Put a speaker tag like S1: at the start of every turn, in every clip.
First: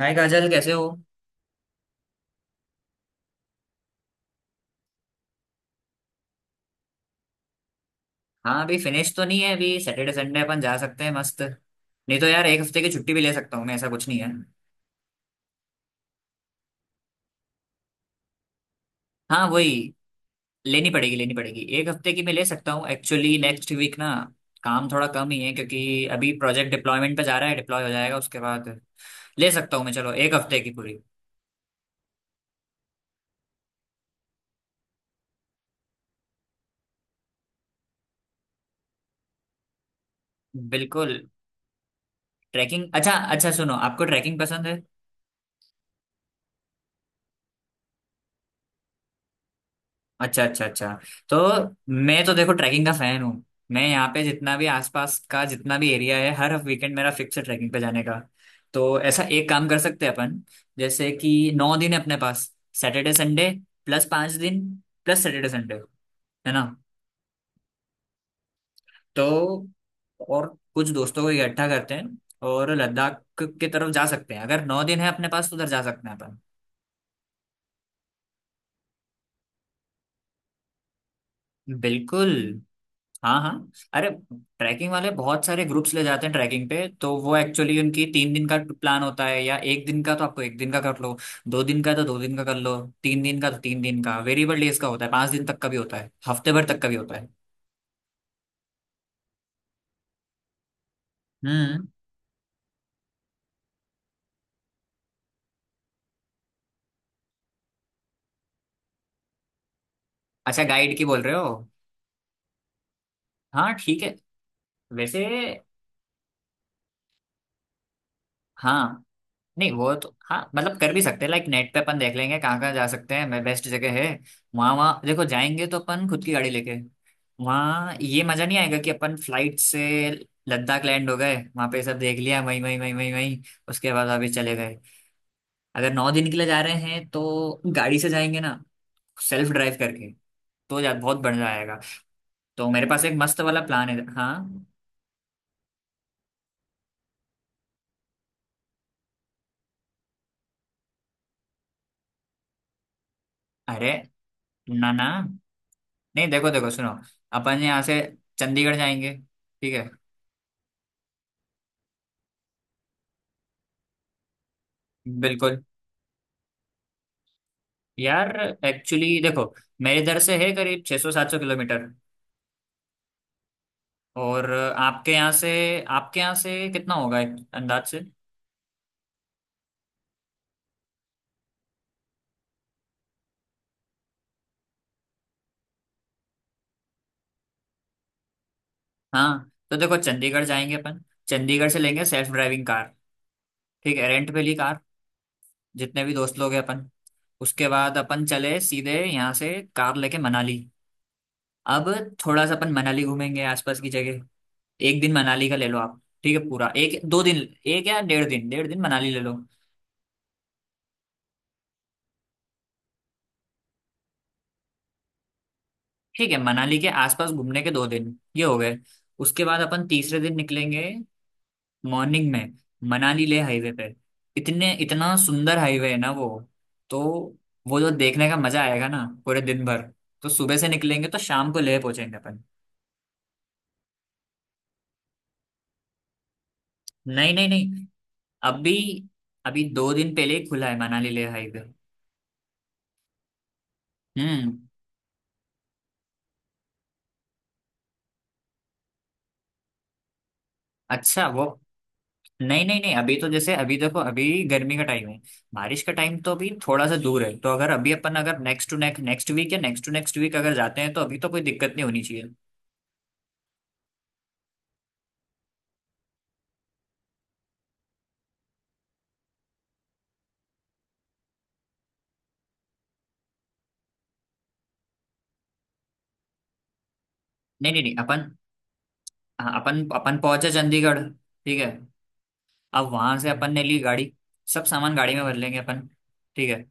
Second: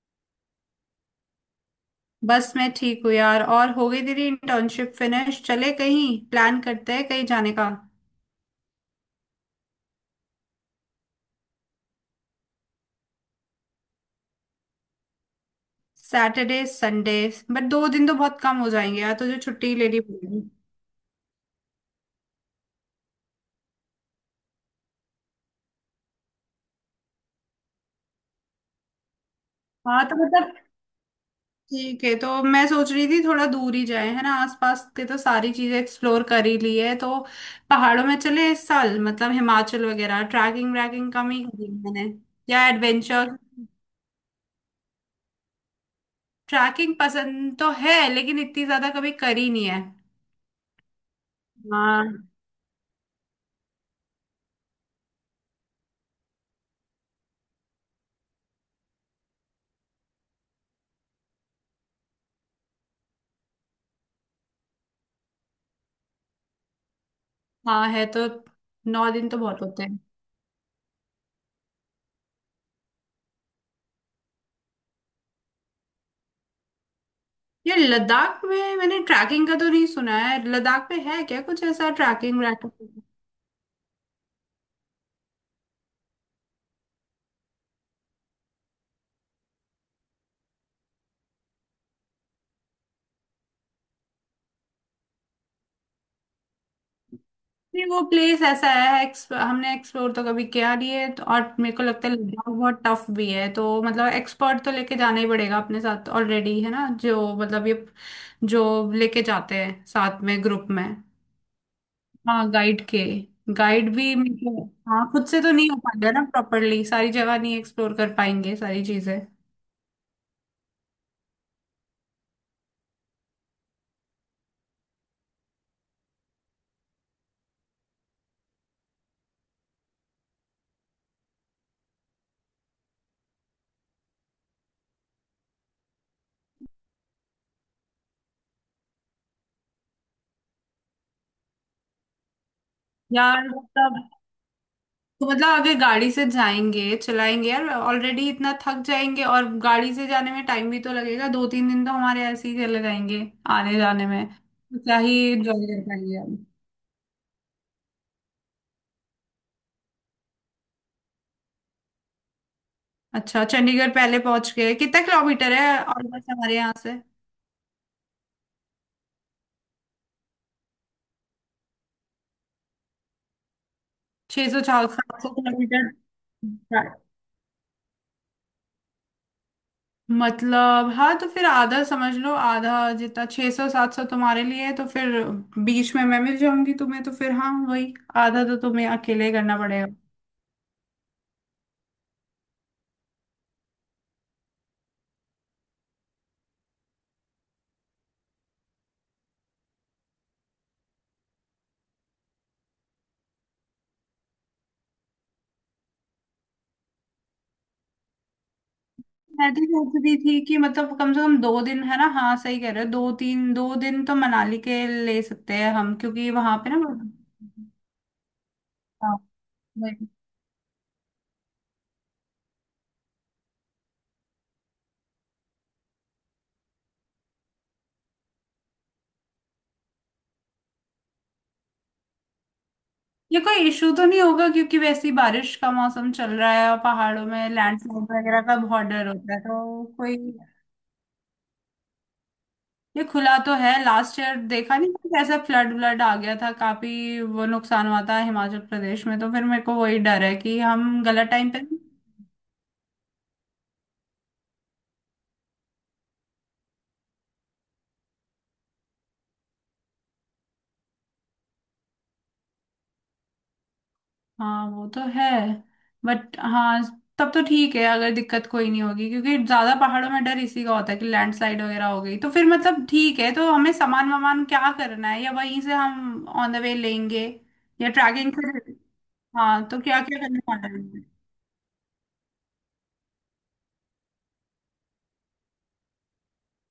S1: हाय काजल, कैसे हो।
S2: बस मैं ठीक हूँ यार। और हो गई तेरी इंटर्नशिप फिनिश? चले कहीं प्लान करते हैं कहीं जाने का।
S1: हाँ, अभी फिनिश तो नहीं है। अभी सैटरडे संडे अपन जा सकते हैं, मस्त। नहीं तो यार, एक हफ्ते की छुट्टी भी ले सकता हूँ मैं, ऐसा कुछ नहीं है।
S2: सैटरडे संडे बट दो दिन तो बहुत कम हो जाएंगे यार, तुझे
S1: हाँ,
S2: छुट्टी
S1: वही।
S2: लेनी पड़ेगी।
S1: लेनी पड़ेगी लेनी पड़ेगी, एक हफ्ते की मैं ले सकता हूँ एक्चुअली नेक्स्ट वीक ना। काम थोड़ा कम ही है क्योंकि अभी प्रोजेक्ट डिप्लॉयमेंट पे जा रहा है। डिप्लॉय हो जाएगा उसके बाद ले सकता हूँ मैं।
S2: हाँ
S1: चलो,
S2: तो
S1: एक
S2: मतलब
S1: हफ्ते की पूरी।
S2: ठीक है, तो मैं सोच रही थी थोड़ा दूर ही जाए, है ना। आसपास के तो सारी चीजें एक्सप्लोर कर ही ली है, तो पहाड़ों में चले इस साल, मतलब हिमाचल वगैरह। ट्रैकिंग व्रैकिंग
S1: बिल्कुल।
S2: कम ही करी है मैंने, या
S1: ट्रैकिंग? अच्छा
S2: एडवेंचर।
S1: अच्छा, सुनो, आपको ट्रैकिंग पसंद है?
S2: ट्रैकिंग पसंद तो है लेकिन इतनी ज्यादा कभी करी नहीं है।
S1: अच्छा अच्छा अच्छा। तो
S2: हाँ
S1: मैं तो देखो ट्रैकिंग का फैन हूँ। मैं यहाँ पे जितना भी आसपास का जितना भी एरिया है, हर वीकेंड मेरा फिक्स है ट्रैकिंग पे जाने का। तो ऐसा एक काम कर सकते हैं अपन, जैसे कि नौ दिन है अपने पास। सैटरडे संडे प्लस पाँच दिन प्लस सैटरडे संडे, है ना।
S2: हाँ, है तो। नौ
S1: तो
S2: दिन तो बहुत होते हैं।
S1: और कुछ दोस्तों को इकट्ठा करते हैं और लद्दाख की तरफ जा सकते हैं। अगर नौ दिन है अपने पास तो उधर जा सकते हैं अपन।
S2: ये लद्दाख में मैंने ट्रैकिंग का तो नहीं सुना है, लद्दाख में है क्या कुछ ऐसा
S1: बिल्कुल।
S2: ट्रैकिंग व्रैकिंग?
S1: हाँ हाँ, अरे, ट्रैकिंग वाले बहुत सारे ग्रुप्स ले जाते हैं ट्रैकिंग पे। तो वो एक्चुअली उनकी तीन दिन का प्लान होता है या एक दिन का। तो आपको एक दिन का कर लो, दो दिन का तो दो दिन का कर लो, तीन दिन का तो तीन दिन का। वेरिएबल डेज का होता है, पांच दिन तक का भी होता है, हफ्ते भर तक का भी होता है।
S2: नहीं, वो प्लेस ऐसा है हमने एक्सप्लोर तो कभी किया नहीं है तो, और मेरे को
S1: हम्म।
S2: लगता है लद्दाख बहुत टफ भी है, तो मतलब एक्सपर्ट तो लेके जाना ही पड़ेगा अपने साथ ऑलरेडी, है ना, जो मतलब ये जो लेके जाते हैं साथ में
S1: अच्छा,
S2: ग्रुप में।
S1: गाइड की बोल रहे हो?
S2: हाँ गाइड के,
S1: हाँ
S2: गाइड
S1: ठीक है।
S2: भी मेरे को- हाँ
S1: वैसे
S2: खुद से तो नहीं हो पाएगा ना प्रॉपरली, सारी जगह नहीं एक्सप्लोर कर पाएंगे सारी
S1: हाँ,
S2: चीजें।
S1: नहीं वो तो, हाँ मतलब कर भी सकते हैं, लाइक नेट पे अपन देख लेंगे कहाँ कहाँ जा सकते हैं। मैं, बेस्ट जगह है वहाँ वहाँ। देखो, जाएंगे तो अपन खुद की गाड़ी लेके। वहाँ ये मजा नहीं आएगा कि अपन फ्लाइट से लद्दाख लैंड हो गए, वहाँ पे सब देख लिया वहीं वहीं वहीं वहीं वहीं, उसके बाद वापस चले गए। अगर नौ दिन के लिए जा रहे हैं तो गाड़ी से जाएंगे ना, सेल्फ ड्राइव करके। तो जा बहुत बढ़िया आएगा। तो मेरे पास एक मस्त
S2: यार
S1: वाला प्लान
S2: तब
S1: है। हाँ,
S2: तो मतलब आगे गाड़ी से जाएंगे, चलाएंगे यार ऑलरेडी इतना थक जाएंगे, और गाड़ी से जाने में टाइम भी तो लगेगा, 2, 3 दिन तो हमारे ऐसे ही चले जाएंगे आने
S1: अरे,
S2: जाने में, तो
S1: ना
S2: क्या
S1: ना,
S2: ही एंजॉय कर पाएंगे
S1: नहीं
S2: हम।
S1: देखो देखो सुनो, अपन यहाँ से चंडीगढ़ जाएंगे, ठीक है।
S2: अच्छा चंडीगढ़ पहले पहुंच गए? कितना किलोमीटर
S1: बिल्कुल।
S2: है? और बस हमारे यहाँ से
S1: यार, एक्चुअली देखो, मेरे इधर से है करीब 600 सौ सात सौ किलोमीटर।
S2: छह
S1: और
S2: सौ चार
S1: आपके
S2: सात सौ
S1: यहाँ से,
S2: किलोमीटर
S1: आपके यहाँ से कितना होगा एक अंदाज से?
S2: मतलब हाँ, तो फिर आधा समझ लो, आधा जितना 600, 700 तुम्हारे लिए है तो फिर बीच में मैं मिल जाऊंगी तुम्हें, तो फिर हाँ वही, आधा तो तुम्हें अकेले ही
S1: हाँ
S2: करना
S1: तो
S2: पड़ेगा।
S1: देखो, चंडीगढ़ जाएंगे अपन। चंडीगढ़ से लेंगे सेल्फ ड्राइविंग कार, ठीक है, रेंट पे ली कार, जितने भी दोस्त लोग हैं अपन। उसके बाद अपन चले सीधे यहाँ से कार लेके मनाली। अब थोड़ा सा अपन मनाली घूमेंगे, आसपास की जगह। एक दिन मनाली का ले लो आप, ठीक है, पूरा एक दो दिन, एक या डेढ़ दिन, डेढ़ दिन मनाली ले लो।
S2: मैं भी सोच रही थी कि मतलब कम से कम 2 दिन, है ना, हाँ सही कह रहे हो, 2, 3, 2 दिन तो मनाली के ले सकते हैं हम,
S1: ठीक
S2: क्योंकि
S1: है,
S2: वहां पे ना।
S1: मनाली के आसपास घूमने के दो दिन ये हो गए।
S2: हाँ।
S1: उसके बाद अपन
S2: वही।
S1: तीसरे दिन निकलेंगे मॉर्निंग में, मनाली ले हाईवे पे। इतने, इतना सुंदर हाईवे है ना वो। तो वो जो देखने का मजा आएगा ना, पूरे दिन भर। तो सुबह से निकलेंगे तो शाम को लेह पहुंचेंगे अपन।
S2: ये कोई इशू तो नहीं होगा? क्योंकि वैसे ही बारिश का मौसम चल रहा है और पहाड़ों
S1: नहीं नहीं
S2: में
S1: नहीं,
S2: लैंडस्लाइड वगैरह का
S1: अभी,
S2: बहुत डर होता है,
S1: अभी
S2: तो
S1: दो दिन
S2: कोई?
S1: पहले ही खुला है मनाली ले हाईवे।
S2: ये खुला तो है, लास्ट ईयर
S1: हम्म।
S2: देखा नहीं था कैसा फ्लड व्लड आ गया था, काफी वो नुकसान हुआ था हिमाचल प्रदेश में, तो फिर मेरे को वही डर है कि हम
S1: अच्छा
S2: गलत
S1: वो,
S2: टाइम पे।
S1: नहीं नहीं नहीं, अभी तो जैसे, अभी देखो, अभी गर्मी का टाइम है। बारिश का टाइम तो अभी थोड़ा सा दूर है। तो अगर अभी अपन अगर next to next next week या नेक्स्ट टू नेक्स्ट वीक अगर जाते हैं तो अभी तो कोई दिक्कत नहीं होनी चाहिए।
S2: हाँ वो तो है। बट हाँ, तब तो ठीक है अगर दिक्कत कोई नहीं होगी, क्योंकि ज्यादा पहाड़ों में डर इसी का होता है कि लैंडस्लाइड वगैरह हो गई तो। फिर मतलब ठीक है, तो हमें सामान वामान क्या करना है, या वहीं से हम ऑन द वे लेंगे
S1: नहीं नहीं
S2: या
S1: नहीं, अपन,
S2: ट्रैकिंग से?
S1: हाँ,
S2: हाँ तो
S1: अपन
S2: क्या
S1: अपन
S2: क्या करने
S1: पहुंचे
S2: वाला है?
S1: चंडीगढ़, ठीक है। अब वहां से अपन ने ली गाड़ी, सब सामान गाड़ी में भर लेंगे अपन। ठीक है,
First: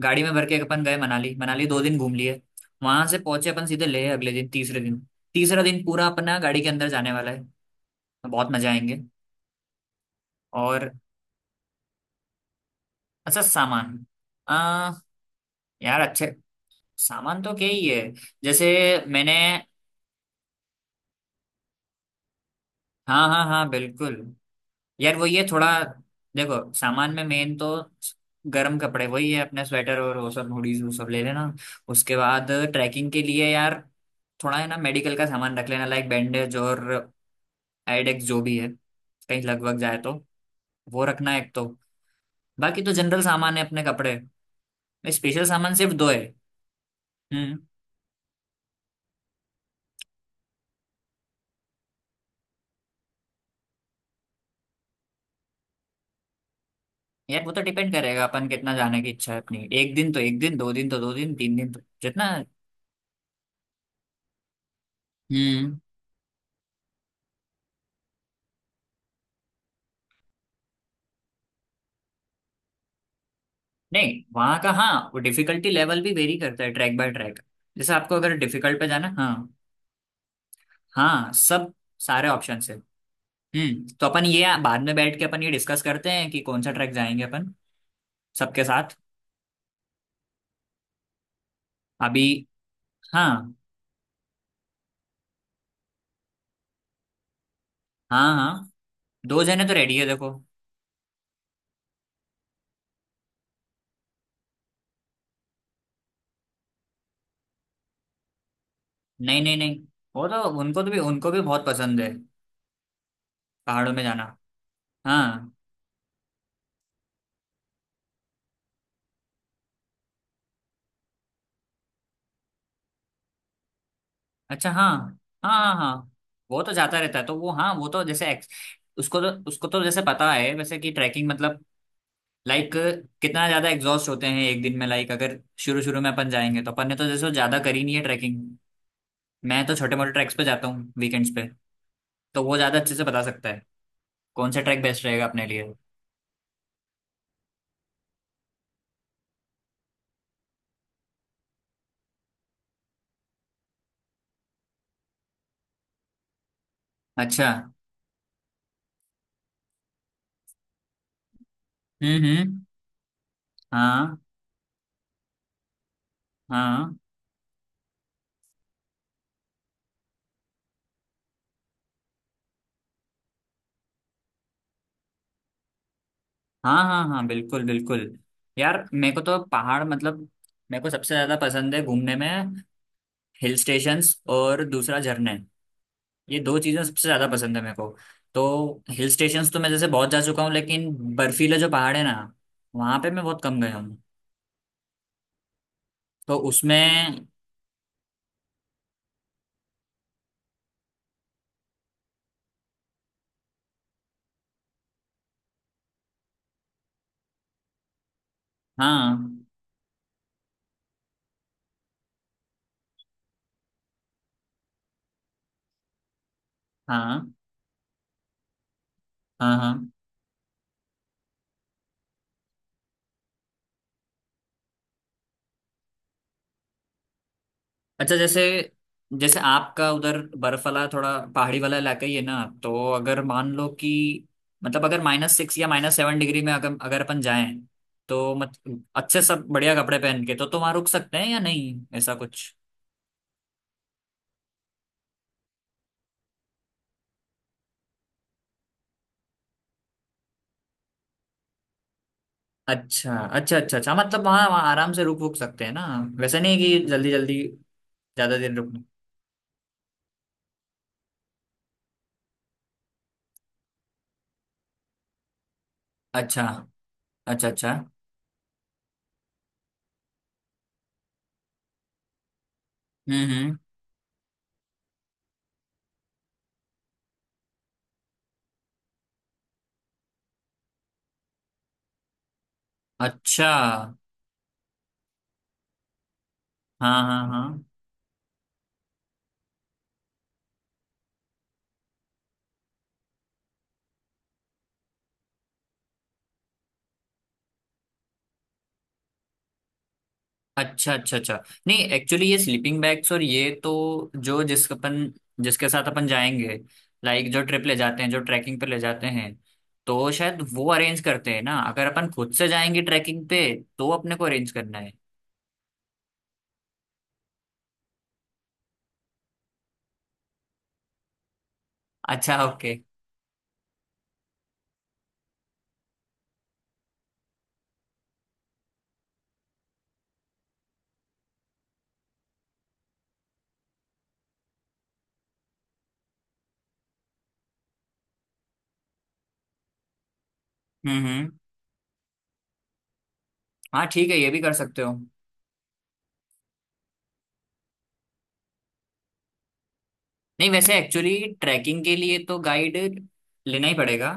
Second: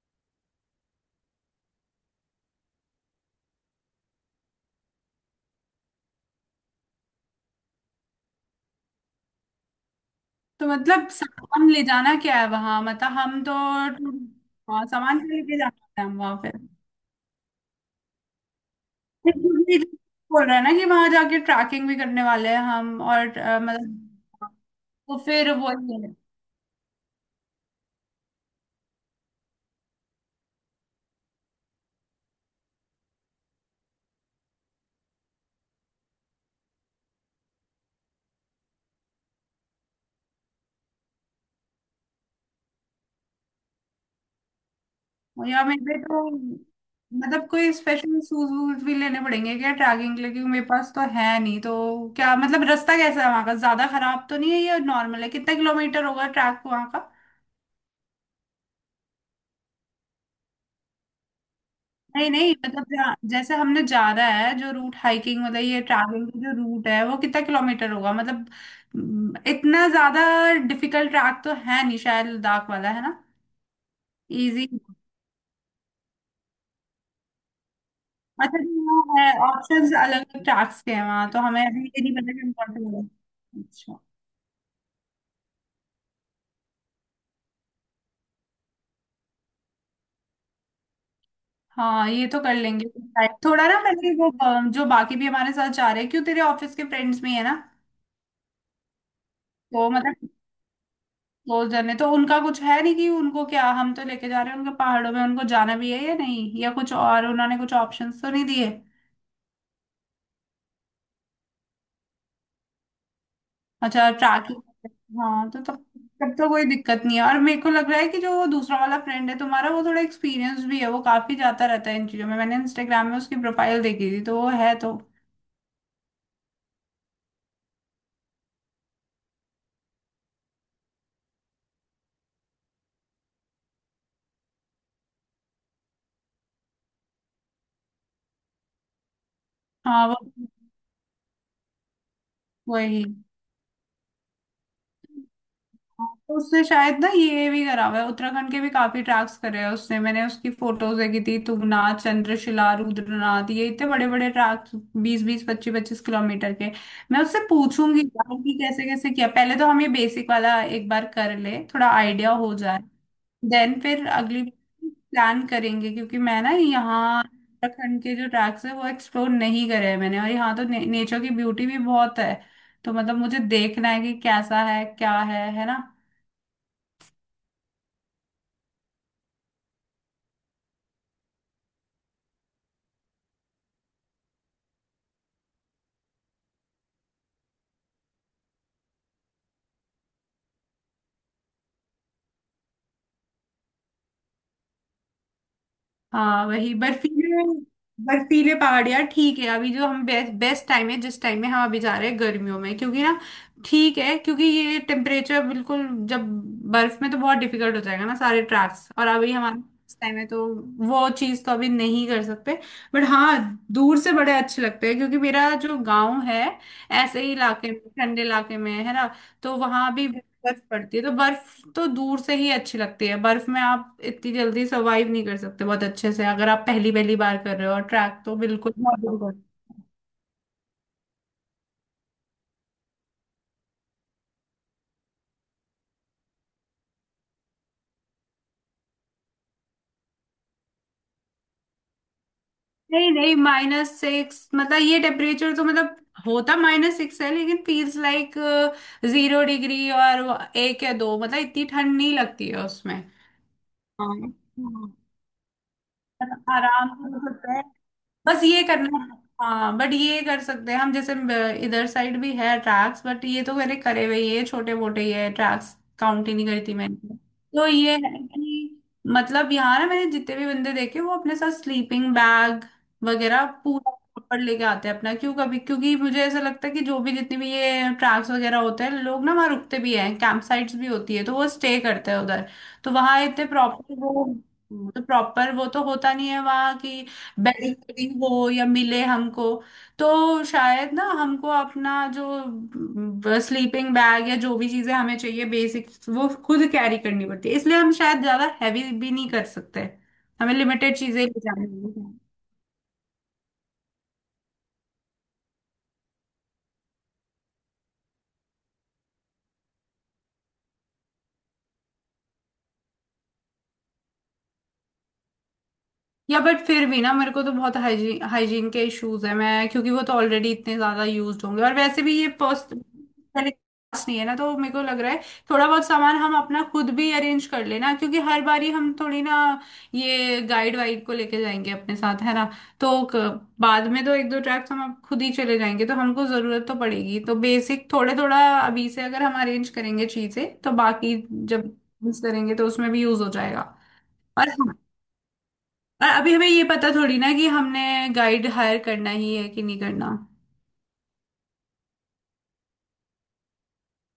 S1: गाड़ी में भर के अपन गए मनाली। मनाली दो दिन घूम लिए, वहां से पहुंचे अपन सीधे लेह अगले दिन, तीसरे दिन। तीसरा दिन पूरा अपना गाड़ी के अंदर जाने वाला है। बहुत मजा आएंगे।
S2: तो
S1: और,
S2: मतलब सामान ले जाना क्या है वहां, मतलब
S1: अच्छा,
S2: हम तो,
S1: सामान।
S2: हाँ सामान क्या लेके जाना
S1: यार,
S2: है हम
S1: अच्छे,
S2: वहां पे?
S1: सामान तो क्या ही है। जैसे, मैंने,
S2: ये बोल रहा है ना कि वहां जाके ट्रैकिंग भी करने वाले हैं हम,
S1: हाँ
S2: और
S1: हाँ हाँ, बिल्कुल।
S2: मतलब
S1: यार
S2: तो
S1: वो ये
S2: फिर
S1: थोड़ा,
S2: वो
S1: देखो, सामान में मेन तो गर्म कपड़े, वही है, अपने स्वेटर और वो सब, हुडीज वो सब ले लेना। उसके बाद ट्रैकिंग के लिए यार, थोड़ा है ना मेडिकल का सामान रख लेना, लाइक बैंडेज, और आइडेक्स, जो भी है कहीं लगभग जाए तो। वो रखना एक तो। बाकी तो जनरल सामान है, अपने कपड़े। स्पेशल
S2: और या
S1: सामान सिर्फ
S2: मेरे
S1: दो है।
S2: तो मतलब
S1: हम्म।
S2: कोई स्पेशल शूज वूज भी लेने पड़ेंगे क्या ट्रैकिंग के लिए? क्योंकि मेरे पास तो है नहीं तो। क्या मतलब रास्ता कैसा है वहाँ का, ज्यादा खराब तो नहीं है या नॉर्मल है? कितना किलोमीटर होगा ट्रैक वहाँ का?
S1: यार वो तो डिपेंड करेगा, अपन कितना जाने की इच्छा है अपनी। एक दिन तो एक दिन, दो दिन तो दो दिन, तीन दिन तो
S2: नहीं
S1: जितना।
S2: नहीं, मतलब जैसे हमने जा रहा है जो रूट, हाइकिंग मतलब
S1: हम्म।
S2: ये ट्रैकिंग का जो रूट है वो कितना किलोमीटर होगा मतलब? इतना ज्यादा डिफिकल्ट ट्रैक तो है नहीं शायद, लद्दाख वाला है ना।
S1: नहीं, वहां
S2: इजी।
S1: का हाँ, वो डिफिकल्टी लेवल भी वेरी करता है ट्रैक बाय ट्रैक। जैसे आपको अगर
S2: अच्छा जी,
S1: डिफिकल्ट पे
S2: हाँ
S1: जाना।
S2: है,
S1: हाँ,
S2: ऑप्शंस अलग अलग ट्रैक्स के हैं वहाँ
S1: हाँ
S2: तो। हमें
S1: सब,
S2: अभी ये नहीं
S1: सारे
S2: पता कि हम
S1: ऑप्शन
S2: कौन
S1: है।
S2: सा लेंगे।
S1: हम्म, तो अपन ये बाद में बैठ के अपन ये डिस्कस करते हैं कि कौन सा ट्रैक जाएंगे अपन, सबके साथ।
S2: हाँ
S1: अभी।
S2: ये तो कर लेंगे।
S1: हाँ
S2: थोड़ा ना मैंने वो, जो बाकी भी हमारे साथ जा रहे हैं, क्यों तेरे ऑफिस के फ्रेंड्स में है ना,
S1: हाँ हाँ, दो जने तो
S2: तो
S1: रेडी है
S2: मतलब
S1: देखो।
S2: क्लोज जन है तो उनका कुछ है नहीं, कि उनको क्या हम तो लेके जा रहे हैं उनके पहाड़ों में, उनको जाना भी है या नहीं, या कुछ और, उन्होंने कुछ ऑप्शंस तो नहीं दिए?
S1: नहीं नहीं नहीं, वो तो उनको तो, भी उनको भी बहुत पसंद है पहाड़ों में
S2: अच्छा
S1: जाना।
S2: ट्रैकिंग, हाँ
S1: हाँ।
S2: तो तब तब तो कोई दिक्कत नहीं है। और मेरे को लग रहा है कि जो वो दूसरा वाला फ्रेंड है तुम्हारा, वो थोड़ा एक्सपीरियंस भी है, वो काफी जाता रहता है इन चीजों में, मैंने इंस्टाग्राम में उसकी प्रोफाइल देखी थी, तो वो
S1: अच्छा।
S2: है
S1: हाँ
S2: तो
S1: हाँ हाँ, हाँ वो तो जाता रहता है, तो वो हाँ वो तो जैसे उसको तो, उसको तो जैसे पता है वैसे कि ट्रैकिंग मतलब, लाइक, कितना ज्यादा एग्जॉस्ट होते हैं एक दिन में। लाइक, अगर शुरू शुरू में अपन जाएंगे तो अपन ने तो जैसे ज्यादा करी नहीं है ट्रैकिंग। मैं तो छोटे
S2: हाँ
S1: मोटे
S2: वो
S1: ट्रैक्स पे जाता हूँ वीकेंड्स पे। तो वो ज्यादा अच्छे
S2: वही।
S1: से बता सकता है कौन सा ट्रैक बेस्ट रहेगा अपने लिए।
S2: तो उससे शायद ना, ये भी करा हुआ है, उत्तराखंड के भी काफी ट्रैक्स करे हैं उसने, मैंने उसकी फोटोज देखी थी, तुंगनाथ, चंद्रशिला, रुद्रनाथ, ये इतने बड़े बड़े ट्रैक्स, 20, 20, 25, 25 किलोमीटर के। मैं उससे
S1: अच्छा।
S2: पूछूंगी यार कि कैसे कैसे किया, पहले तो हम ये बेसिक वाला एक बार कर ले, थोड़ा आइडिया हो
S1: हम्म।
S2: जाए, देन फिर
S1: हाँ।
S2: अगली प्लान करेंगे, क्योंकि मैं ना
S1: हाँ
S2: यहाँ उत्तराखंड के जो ट्रैक्स है वो एक्सप्लोर नहीं करे हैं मैंने, और यहाँ तो नेचर की ब्यूटी भी बहुत है, तो मतलब मुझे देखना है कि कैसा है क्या है ना।
S1: हाँ, हाँ हाँ, बिल्कुल बिल्कुल। यार मेरे को तो पहाड़ मतलब, मेरे को सबसे ज्यादा पसंद है घूमने में, हिल स्टेशंस और दूसरा झरने। ये दो चीज़ें सबसे ज़्यादा पसंद है मेरे को। तो हिल स्टेशंस तो मैं जैसे बहुत जा चुका हूँ लेकिन बर्फीले जो पहाड़ है ना, वहाँ पे मैं बहुत कम गया हूँ। तो
S2: हाँ वही
S1: उसमें।
S2: बर्फीले, बर्फीले पहाड़ यार ठीक है, अभी जो हम बेस्ट बेस्ट टाइम है जिस टाइम में हम अभी जा रहे हैं गर्मियों में, क्योंकि ना ठीक है, क्योंकि ये टेम्परेचर बिल्कुल, जब बर्फ में तो बहुत डिफिकल्ट हो जाएगा ना सारे ट्रैक्स, और अभी
S1: हाँ
S2: हमारा टाइम है तो वो चीज़ तो अभी नहीं कर सकते। बट हाँ दूर से बड़े अच्छे लगते हैं, क्योंकि मेरा जो गांव है ऐसे
S1: हाँ
S2: ही इलाके में, ठंडे इलाके में है ना,
S1: हाँ
S2: तो
S1: हाँ।
S2: वहां भी बर्फ पड़ती है, तो बर्फ तो दूर से ही अच्छी लगती है, बर्फ में आप इतनी जल्दी सर्वाइव नहीं कर सकते बहुत अच्छे से, अगर आप पहली पहली बार कर रहे हो, और
S1: अच्छा
S2: ट्रैक तो
S1: जैसे,
S2: बिल्कुल
S1: जैसे आपका उधर बर्फ वाला थोड़ा पहाड़ी वाला इलाका ही है ना, तो अगर मान लो कि, मतलब अगर माइनस सिक्स या माइनस सेवन डिग्री में अगर अगर अपन जाएं, तो मत अच्छे सब बढ़िया कपड़े पहन के, तो वहाँ रुक सकते हैं या नहीं, ऐसा कुछ?
S2: नहीं नहीं -6, मतलब ये टेम्परेचर तो मतलब, होता -6 है लेकिन फील्स लाइक 0 डिग्री और 1 या 2, मतलब इतनी ठंड नहीं लगती है उसमें।
S1: अच्छा अच्छा अच्छा अच्छा, मतलब
S2: हाँ
S1: वहाँ वहाँ आराम से रुक रुक सकते हैं ना। वैसे नहीं कि
S2: आराम
S1: जल्दी
S2: से हो
S1: जल्दी
S2: सकता है,
S1: ज्यादा
S2: बस
S1: देर
S2: ये
S1: रुकना।
S2: करना है। हाँ बट ये कर सकते हैं हम, जैसे इधर साइड भी है ट्रैक्स, बट ये तो मेरे करे हुए ये छोटे मोटे ही है, ट्रैक्स काउंट ही
S1: अच्छा
S2: नहीं करी थी मैंने।
S1: अच्छा
S2: तो
S1: अच्छा।
S2: ये है कि मतलब यहाँ ना मैंने जितने भी बंदे देखे, वो अपने साथ स्लीपिंग बैग वगैरह
S1: हम्म।
S2: पूरा प्रॉपर लेके आते हैं अपना, क्यों कभी, क्योंकि मुझे ऐसा लगता है कि जो भी जितनी भी ये ट्रैक्स वगैरह होते हैं, लोग ना वहाँ रुकते भी हैं, कैंप साइट्स भी होती है तो वो स्टे करते हैं उधर, तो वहाँ इतने
S1: अच्छा।
S2: प्रॉपर वो तो प्रॉपर वो तो होता नहीं है वहाँ
S1: हाँ
S2: की
S1: हाँ हाँ।
S2: बेडिंग वेडिंग हो या मिले हमको, तो शायद ना हमको अपना जो स्लीपिंग बैग या जो भी चीजें हमें चाहिए बेसिक, वो खुद कैरी करनी पड़ती है, इसलिए हम शायद ज्यादा हैवी भी नहीं कर सकते, हमें
S1: अच्छा
S2: लिमिटेड
S1: अच्छा
S2: चीजें ले
S1: अच्छा।
S2: जानी
S1: नहीं
S2: होंगी।
S1: एक्चुअली ये स्लीपिंग बैग्स और ये तो, जो जिस अपन, जिसके साथ अपन जाएंगे, लाइक जो ट्रिप ले जाते हैं, जो ट्रैकिंग पे ले जाते हैं, तो शायद वो अरेंज करते हैं ना। अगर अपन खुद से जाएंगे ट्रैकिंग पे तो अपने को अरेंज करना है।
S2: या बट फिर भी ना, मेरे को तो बहुत हाइजीन, हाइजीन के इश्यूज है, मैं क्योंकि वो तो ऑलरेडी इतने ज्यादा यूज्ड होंगे, और वैसे भी ये
S1: अच्छा
S2: पर्स
S1: ओके।
S2: पहले class नहीं है ना, तो मेरे को लग रहा है थोड़ा बहुत सामान हम अपना खुद भी अरेंज कर लेना, क्योंकि हर बारी हम थोड़ी ना ये गाइड वाइड को लेके जाएंगे अपने साथ, है ना, तो बाद में तो 1, 2 ट्रैक्स हम अब खुद ही चले जाएंगे तो हमको जरूरत तो पड़ेगी, तो बेसिक थोड़े थोड़ा अभी से अगर हम अरेंज करेंगे चीजें, तो बाकी
S1: हम्म।
S2: जब यूज करेंगे तो उसमें भी यूज हो जाएगा।
S1: हाँ ठीक है, ये भी कर सकते हो।
S2: और अभी हमें ये पता थोड़ी ना कि हमने गाइड हायर करना ही है कि नहीं करना।
S1: नहीं, वैसे एक्चुअली ट्रैकिंग के लिए तो गाइड लेना ही पड़ेगा,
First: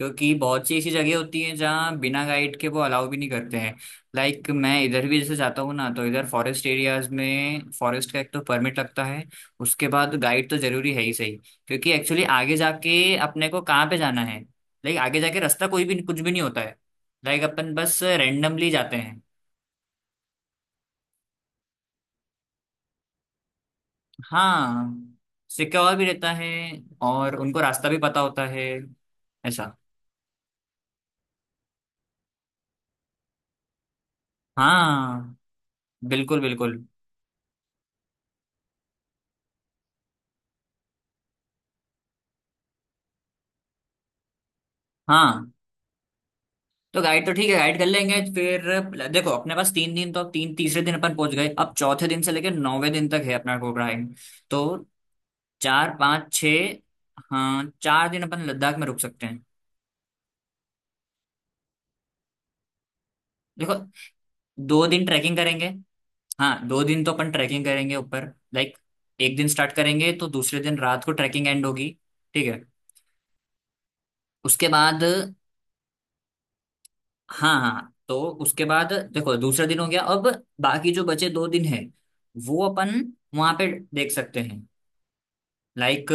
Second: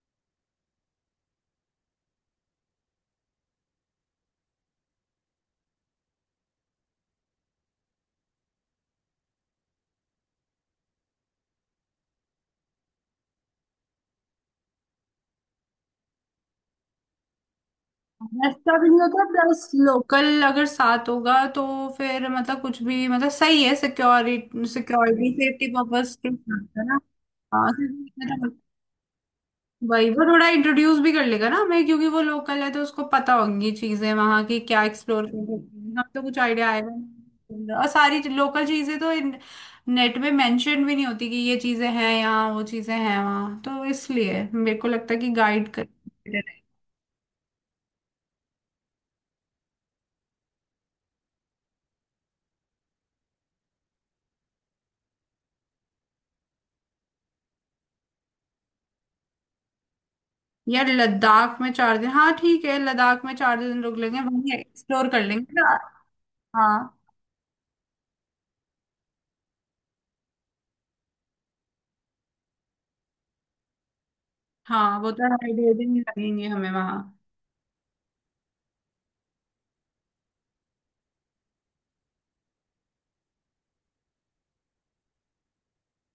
S1: क्योंकि बहुत सी ऐसी जगह होती हैं जहाँ बिना गाइड के वो अलाउ भी नहीं करते हैं। मैं इधर भी जैसे जाता हूँ ना, तो इधर फॉरेस्ट एरियाज में फॉरेस्ट का एक तो परमिट लगता है, उसके बाद गाइड तो जरूरी है ही सही। क्योंकि एक्चुअली आगे जाके अपने को कहाँ पे जाना है, लाइक आगे जाके रास्ता कोई भी कुछ भी नहीं होता है। लाइक अपन बस रेंडमली
S2: रास्ता भी
S1: जाते
S2: नहीं
S1: हैं।
S2: होता, प्लस लोकल अगर साथ होगा तो फिर मतलब कुछ भी, मतलब सही है, सिक्योरिटी,
S1: हाँ,
S2: सिक्योरिटी सेफ्टी
S1: सिक्का और भी
S2: पर्पस
S1: रहता
S2: के
S1: है,
S2: साथ, है ना।
S1: और उनको
S2: हाँ
S1: रास्ता भी पता होता है ऐसा।
S2: वही, वो थोड़ा इंट्रोड्यूस भी कर लेगा ना हमें, क्योंकि वो लोकल है तो उसको पता होंगी चीजें वहां की, क्या एक्सप्लोर
S1: हाँ,
S2: कर सकते हैं हम तो कुछ
S1: बिल्कुल
S2: आइडिया
S1: बिल्कुल।
S2: आएगा। नहीं, और सारी लोकल चीजें तो नेट में मेंशन भी नहीं होती कि ये चीजें हैं यहाँ, वो चीजें हैं वहाँ, तो इसलिए मेरे को लगता है कि
S1: हाँ
S2: गाइड कर।
S1: तो गाइड तो ठीक है, गाइड कर लेंगे। फिर देखो, अपने पास तीन दिन तो, अब तीन तीसरे दिन अपन पहुंच गए। अब चौथे दिन से लेकर नौवे दिन तक है अपना टूर गाइड। तो चार पाँच छ, हाँ, चार दिन अपन लद्दाख में रुक सकते हैं।
S2: यार लद्दाख में 4 दिन, हाँ ठीक है, लद्दाख में चार
S1: देखो,
S2: दिन रुक लेंगे, वहीं
S1: दो दिन
S2: एक्सप्लोर कर
S1: ट्रैकिंग
S2: लेंगे।
S1: करेंगे, हाँ दो दिन तो
S2: हाँ
S1: अपन ट्रैकिंग करेंगे ऊपर। लाइक एक दिन स्टार्ट करेंगे तो दूसरे दिन रात को ट्रैकिंग एंड होगी, ठीक है। उसके
S2: हाँ,
S1: बाद,
S2: वो तो 2.5, 2 दिन ही लगेंगे हमें वहाँ।
S1: हाँ हाँ, तो उसके बाद देखो दूसरा दिन हो गया अब। बाकी जो बचे दो दिन है, वो अपन वहां पे देख सकते हैं, लाइक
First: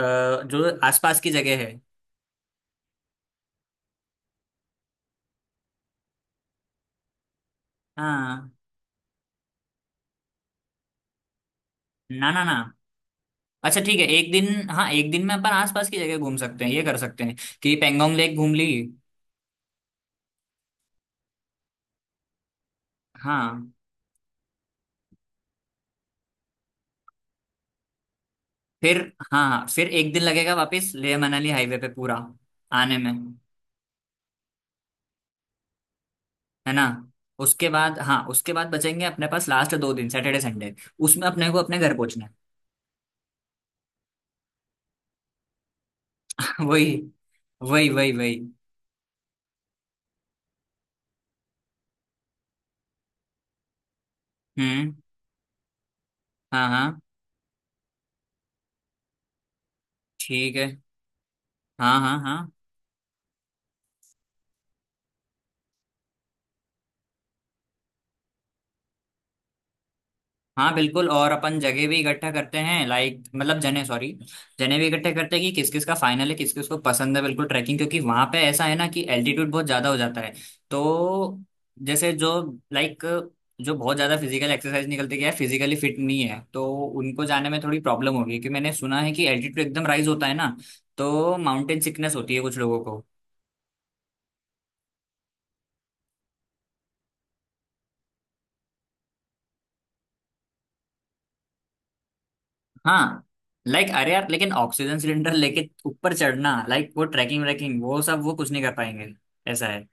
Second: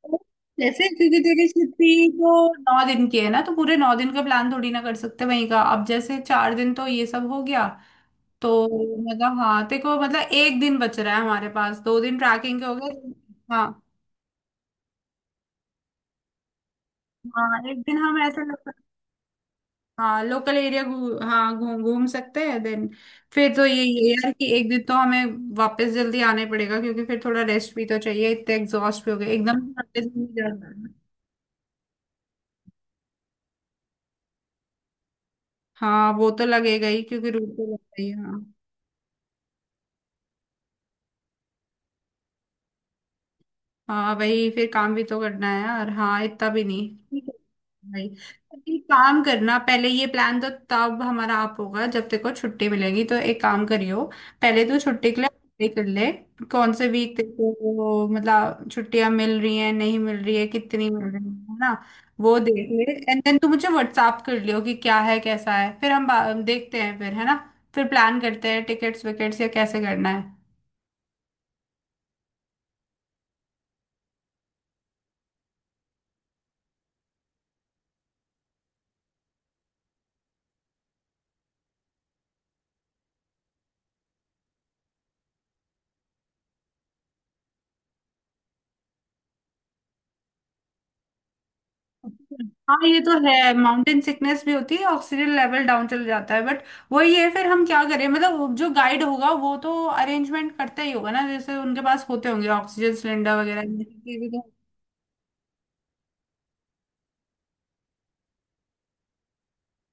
S1: जो
S2: जैसे क्योंकि
S1: आसपास की
S2: तेरी
S1: जगह है।
S2: छुट्टी तो 9 दिन की है ना, तो पूरे 9 दिन का प्लान थोड़ी ना कर सकते वहीं का, अब जैसे 4 दिन तो ये सब हो गया,
S1: हाँ,
S2: तो मतलब हाँ तेरे को, मतलब 1 दिन बच रहा है हमारे पास, 2 दिन
S1: ना ना ना,
S2: ट्रैकिंग के हो गए। हाँ
S1: अच्छा ठीक है, एक दिन, हाँ एक दिन में अपन आसपास की जगह घूम सकते हैं, ये कर सकते हैं
S2: हाँ,
S1: कि
S2: 1 दिन
S1: पेंगोंग
S2: हम
S1: लेक
S2: ऐसे
S1: घूम ली।
S2: लोकल, हाँ लोकल एरिया हाँ घूम घूम सकते हैं देन। फिर तो
S1: हाँ।
S2: यही है यार कि 1 दिन तो हमें वापस जल्दी आने पड़ेगा, क्योंकि फिर थोड़ा रेस्ट भी तो चाहिए, इतने
S1: फिर,
S2: एग्जॉस्ट भी हो गए,
S1: हाँ
S2: एकदम
S1: हाँ,
S2: से
S1: फिर
S2: अगले
S1: एक
S2: दिन
S1: दिन
S2: नहीं
S1: लगेगा
S2: जाना
S1: वापस
S2: है।
S1: लेह मनाली हाईवे पे पूरा आने में,
S2: हाँ वो तो
S1: है ना।
S2: लगेगा ही क्योंकि रूट
S1: उसके
S2: तो
S1: बाद,
S2: लगता ही है,
S1: हाँ उसके
S2: हाँ।
S1: बाद बचेंगे अपने पास लास्ट दो दिन सैटरडे संडे, उसमें अपने को अपने घर पहुंचना है।
S2: हाँ वही, फिर काम भी तो करना है यार, हाँ इतना भी
S1: वही,
S2: नहीं, ठीक है।
S1: वही
S2: भाई
S1: वही वही।
S2: तो एक काम करना, पहले ये प्लान तो तब हमारा आप होगा जब तेरे को छुट्टी मिलेगी, तो एक काम करियो, पहले तो
S1: हम्म।
S2: छुट्टी के लिए apply कर ले,
S1: हाँ
S2: कौन से
S1: हाँ
S2: वीक तेरे को मतलब छुट्टियां मिल रही हैं, नहीं मिल रही है,
S1: ठीक है।
S2: कितनी मिल रही है ना।
S1: हाँ हाँ
S2: वो
S1: हाँ।
S2: देख ले एंड देन तू मुझे व्हाट्सअप कर लियो कि क्या है कैसा है, फिर हम देखते हैं फिर, है ना। फिर प्लान करते हैं टिकट्स विकेट्स या कैसे करना है।
S1: हाँ बिल्कुल, और अपन जगह भी इकट्ठा करते हैं, लाइक मतलब जने, सॉरी, जने भी इकट्ठे करते हैं कि किस किस का फाइनल है, किस किस को पसंद है बिल्कुल ट्रैकिंग। क्योंकि वहां पे ऐसा है ना कि एल्टीट्यूड बहुत ज्यादा हो जाता है। तो जैसे जो, लाइक, जो बहुत ज्यादा फिजिकल एक्सरसाइज निकलते क्या है, फिजिकली फिट नहीं है तो उनको जाने में थोड़ी प्रॉब्लम होगी। क्योंकि मैंने सुना है कि एल्टीट्यूड एकदम राइज होता है ना, तो माउंटेन सिकनेस होती है कुछ
S2: हाँ
S1: लोगों
S2: ये
S1: को।
S2: तो है, माउंटेन सिकनेस भी होती है, ऑक्सीजन लेवल डाउन चल जाता है, बट वही है, फिर हम क्या करें, मतलब वो जो गाइड होगा वो तो अरेंजमेंट करता ही होगा ना, जैसे उनके पास होते होंगे ऑक्सीजन
S1: हाँ,
S2: सिलेंडर वगैरह ये
S1: लाइक
S2: सब
S1: अरे यार,
S2: चीजें तो।
S1: लेकिन ऑक्सीजन सिलेंडर लेके ऊपर चढ़ना, लाइक वो ट्रैकिंग व्रैकिंग वो सब, वो कुछ नहीं कर पाएंगे ऐसा है।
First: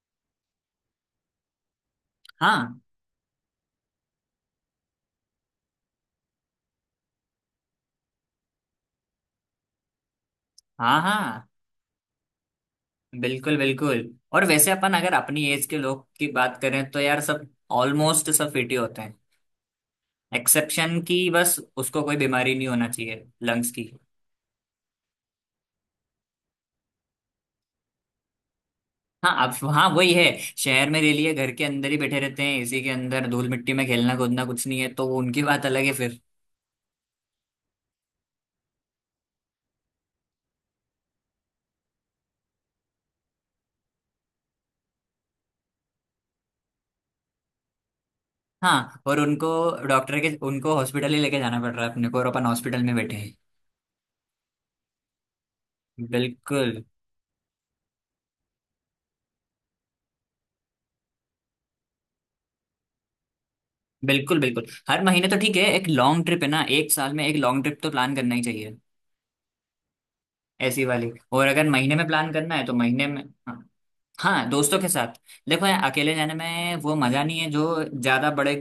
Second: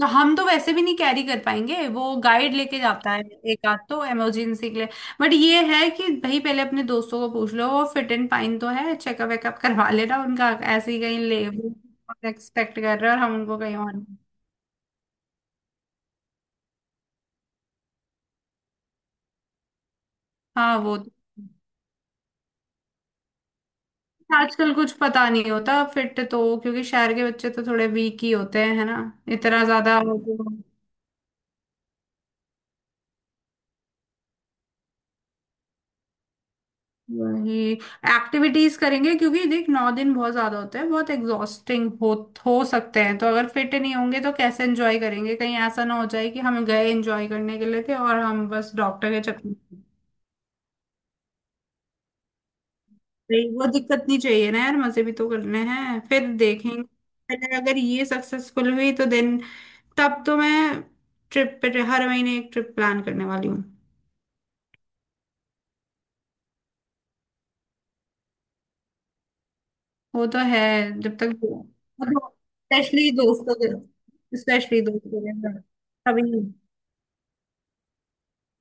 S2: तो हम तो वैसे भी नहीं कैरी कर पाएंगे, वो गाइड लेके
S1: हाँ
S2: जाता है एक आध तो इमरजेंसी के लिए। बट ये है कि भाई पहले अपने दोस्तों को पूछ लो वो फिट एंड फाइन तो है, चेकअप वेकअप करवा लेना उनका, ऐसे
S1: हाँ
S2: ही कहीं ले
S1: हाँ,
S2: एक्सपेक्ट कर रहे हैं और हम
S1: बिल्कुल
S2: उनको कहीं
S1: बिल्कुल।
S2: और।
S1: और वैसे अपन अगर अपनी एज के लोग की बात करें तो यार सब ऑलमोस्ट सब फिट ही होते हैं।
S2: हाँ वो
S1: एक्सेप्शन
S2: तो,
S1: की बस, उसको कोई बीमारी नहीं होना चाहिए लंग्स की।
S2: आजकल कुछ पता नहीं होता फिट तो, क्योंकि शहर के बच्चे तो थोड़े वीक ही होते हैं, है ना।
S1: हाँ अब,
S2: इतना
S1: हाँ
S2: ज्यादा
S1: वही है, शहर में रह लिए घर के अंदर ही बैठे रहते हैं, इसी के अंदर धूल मिट्टी में खेलना कूदना कुछ नहीं है, तो उनकी बात अलग है।
S2: वही एक्टिविटीज करेंगे, क्योंकि देख 9 दिन बहुत ज्यादा होते हैं, बहुत एग्जॉस्टिंग हो सकते हैं, तो अगर फिट नहीं होंगे तो कैसे एंजॉय करेंगे, कहीं ऐसा ना हो जाए कि हम गए एंजॉय करने के लिए थे और हम बस
S1: हाँ
S2: डॉक्टर
S1: और
S2: के
S1: उनको,
S2: चक्कर में।
S1: डॉक्टर के, उनको हॉस्पिटल ही लेके जाना पड़ रहा है, अपने को और अपन हॉस्पिटल में बैठे हैं।
S2: नहीं, वो दिक्कत नहीं चाहिए ना यार, मजे भी तो करने हैं। फिर देखेंगे
S1: बिल्कुल।
S2: पहले अगर ये सक्सेसफुल हुई तो देन तब तो मैं ट्रिप पे हर महीने एक ट्रिप प्लान करने वाली हूँ।
S1: बिल्कुल बिल्कुल, हर महीने तो ठीक है, एक लॉन्ग ट्रिप है ना, एक साल में एक लॉन्ग ट्रिप तो प्लान करना ही चाहिए
S2: वो तो है
S1: ऐसी वाली।
S2: जब तक।
S1: और अगर महीने में प्लान करना है तो महीने
S2: स्पेशली
S1: में
S2: दोस्तों
S1: हाँ।
S2: के,
S1: हाँ, दोस्तों
S2: स्पेशली
S1: के साथ।
S2: दोस्तों के साथ,
S1: देखो यार अकेले
S2: कभी
S1: जाने में वो मजा नहीं है, जो ज्यादा बड़े,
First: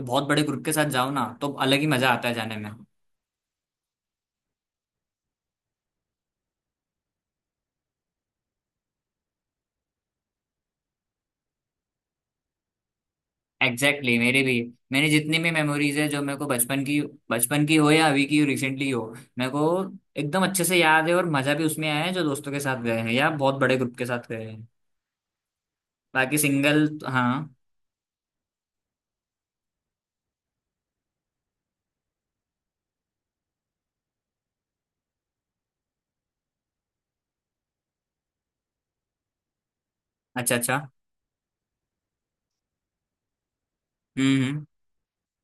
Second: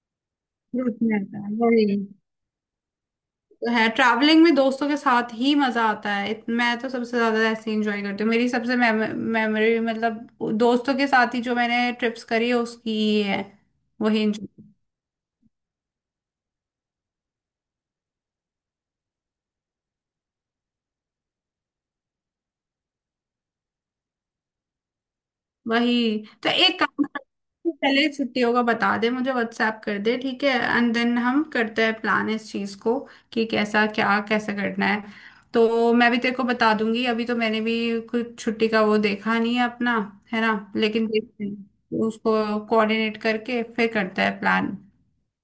S1: बहुत बड़े ग्रुप के साथ
S2: ग्रुप
S1: जाओ
S2: में
S1: ना
S2: आता
S1: तो
S2: है
S1: अलग
S2: वही
S1: ही मजा आता है जाने में।
S2: तो है, ट्रैवलिंग में दोस्तों के साथ ही मजा आता है, मैं तो सबसे ज्यादा ऐसे इंजॉय करती हूँ, मेरी सबसे मेमोरी मतलब दोस्तों के साथ ही जो मैंने ट्रिप्स करी है उसकी ही है।
S1: एग्जैक्टली exactly,
S2: वही
S1: मेरे
S2: enjoy।
S1: भी, मैंने जितनी भी मेमोरीज है जो मेरे को, बचपन की, बचपन की हो या अभी की रिसेंटली हो, मेरे को एकदम अच्छे से याद है और मजा भी उसमें आया है जो दोस्तों के साथ गए हैं या बहुत बड़े ग्रुप के साथ गए हैं।
S2: वही।
S1: बाकी
S2: तो एक
S1: सिंगल,
S2: काम करते
S1: हाँ।
S2: हैं, पहले छुट्टियों का बता दे, मुझे व्हाट्सएप कर दे ठीक है, एंड देन हम करते हैं प्लान इस चीज को कि कैसा क्या कैसे करना है। तो मैं भी तेरे को बता दूंगी, अभी तो मैंने भी कुछ छुट्टी का वो देखा नहीं है अपना, है ना,
S1: अच्छा अच्छा।
S2: लेकिन देखते हैं उसको कोऑर्डिनेट करके फिर करते हैं
S1: हम्म।
S2: प्लान।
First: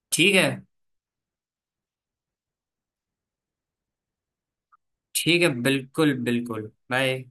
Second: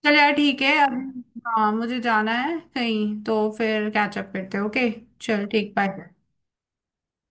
S2: चल यार
S1: ठीक है।
S2: ठीक है अब। हाँ मुझे जाना है कहीं, तो फिर कैचअप करते हैं, ओके।
S1: ठीक
S2: चल
S1: है,
S2: ठीक
S1: बिल्कुल
S2: बाय।
S1: बिल्कुल, बाय।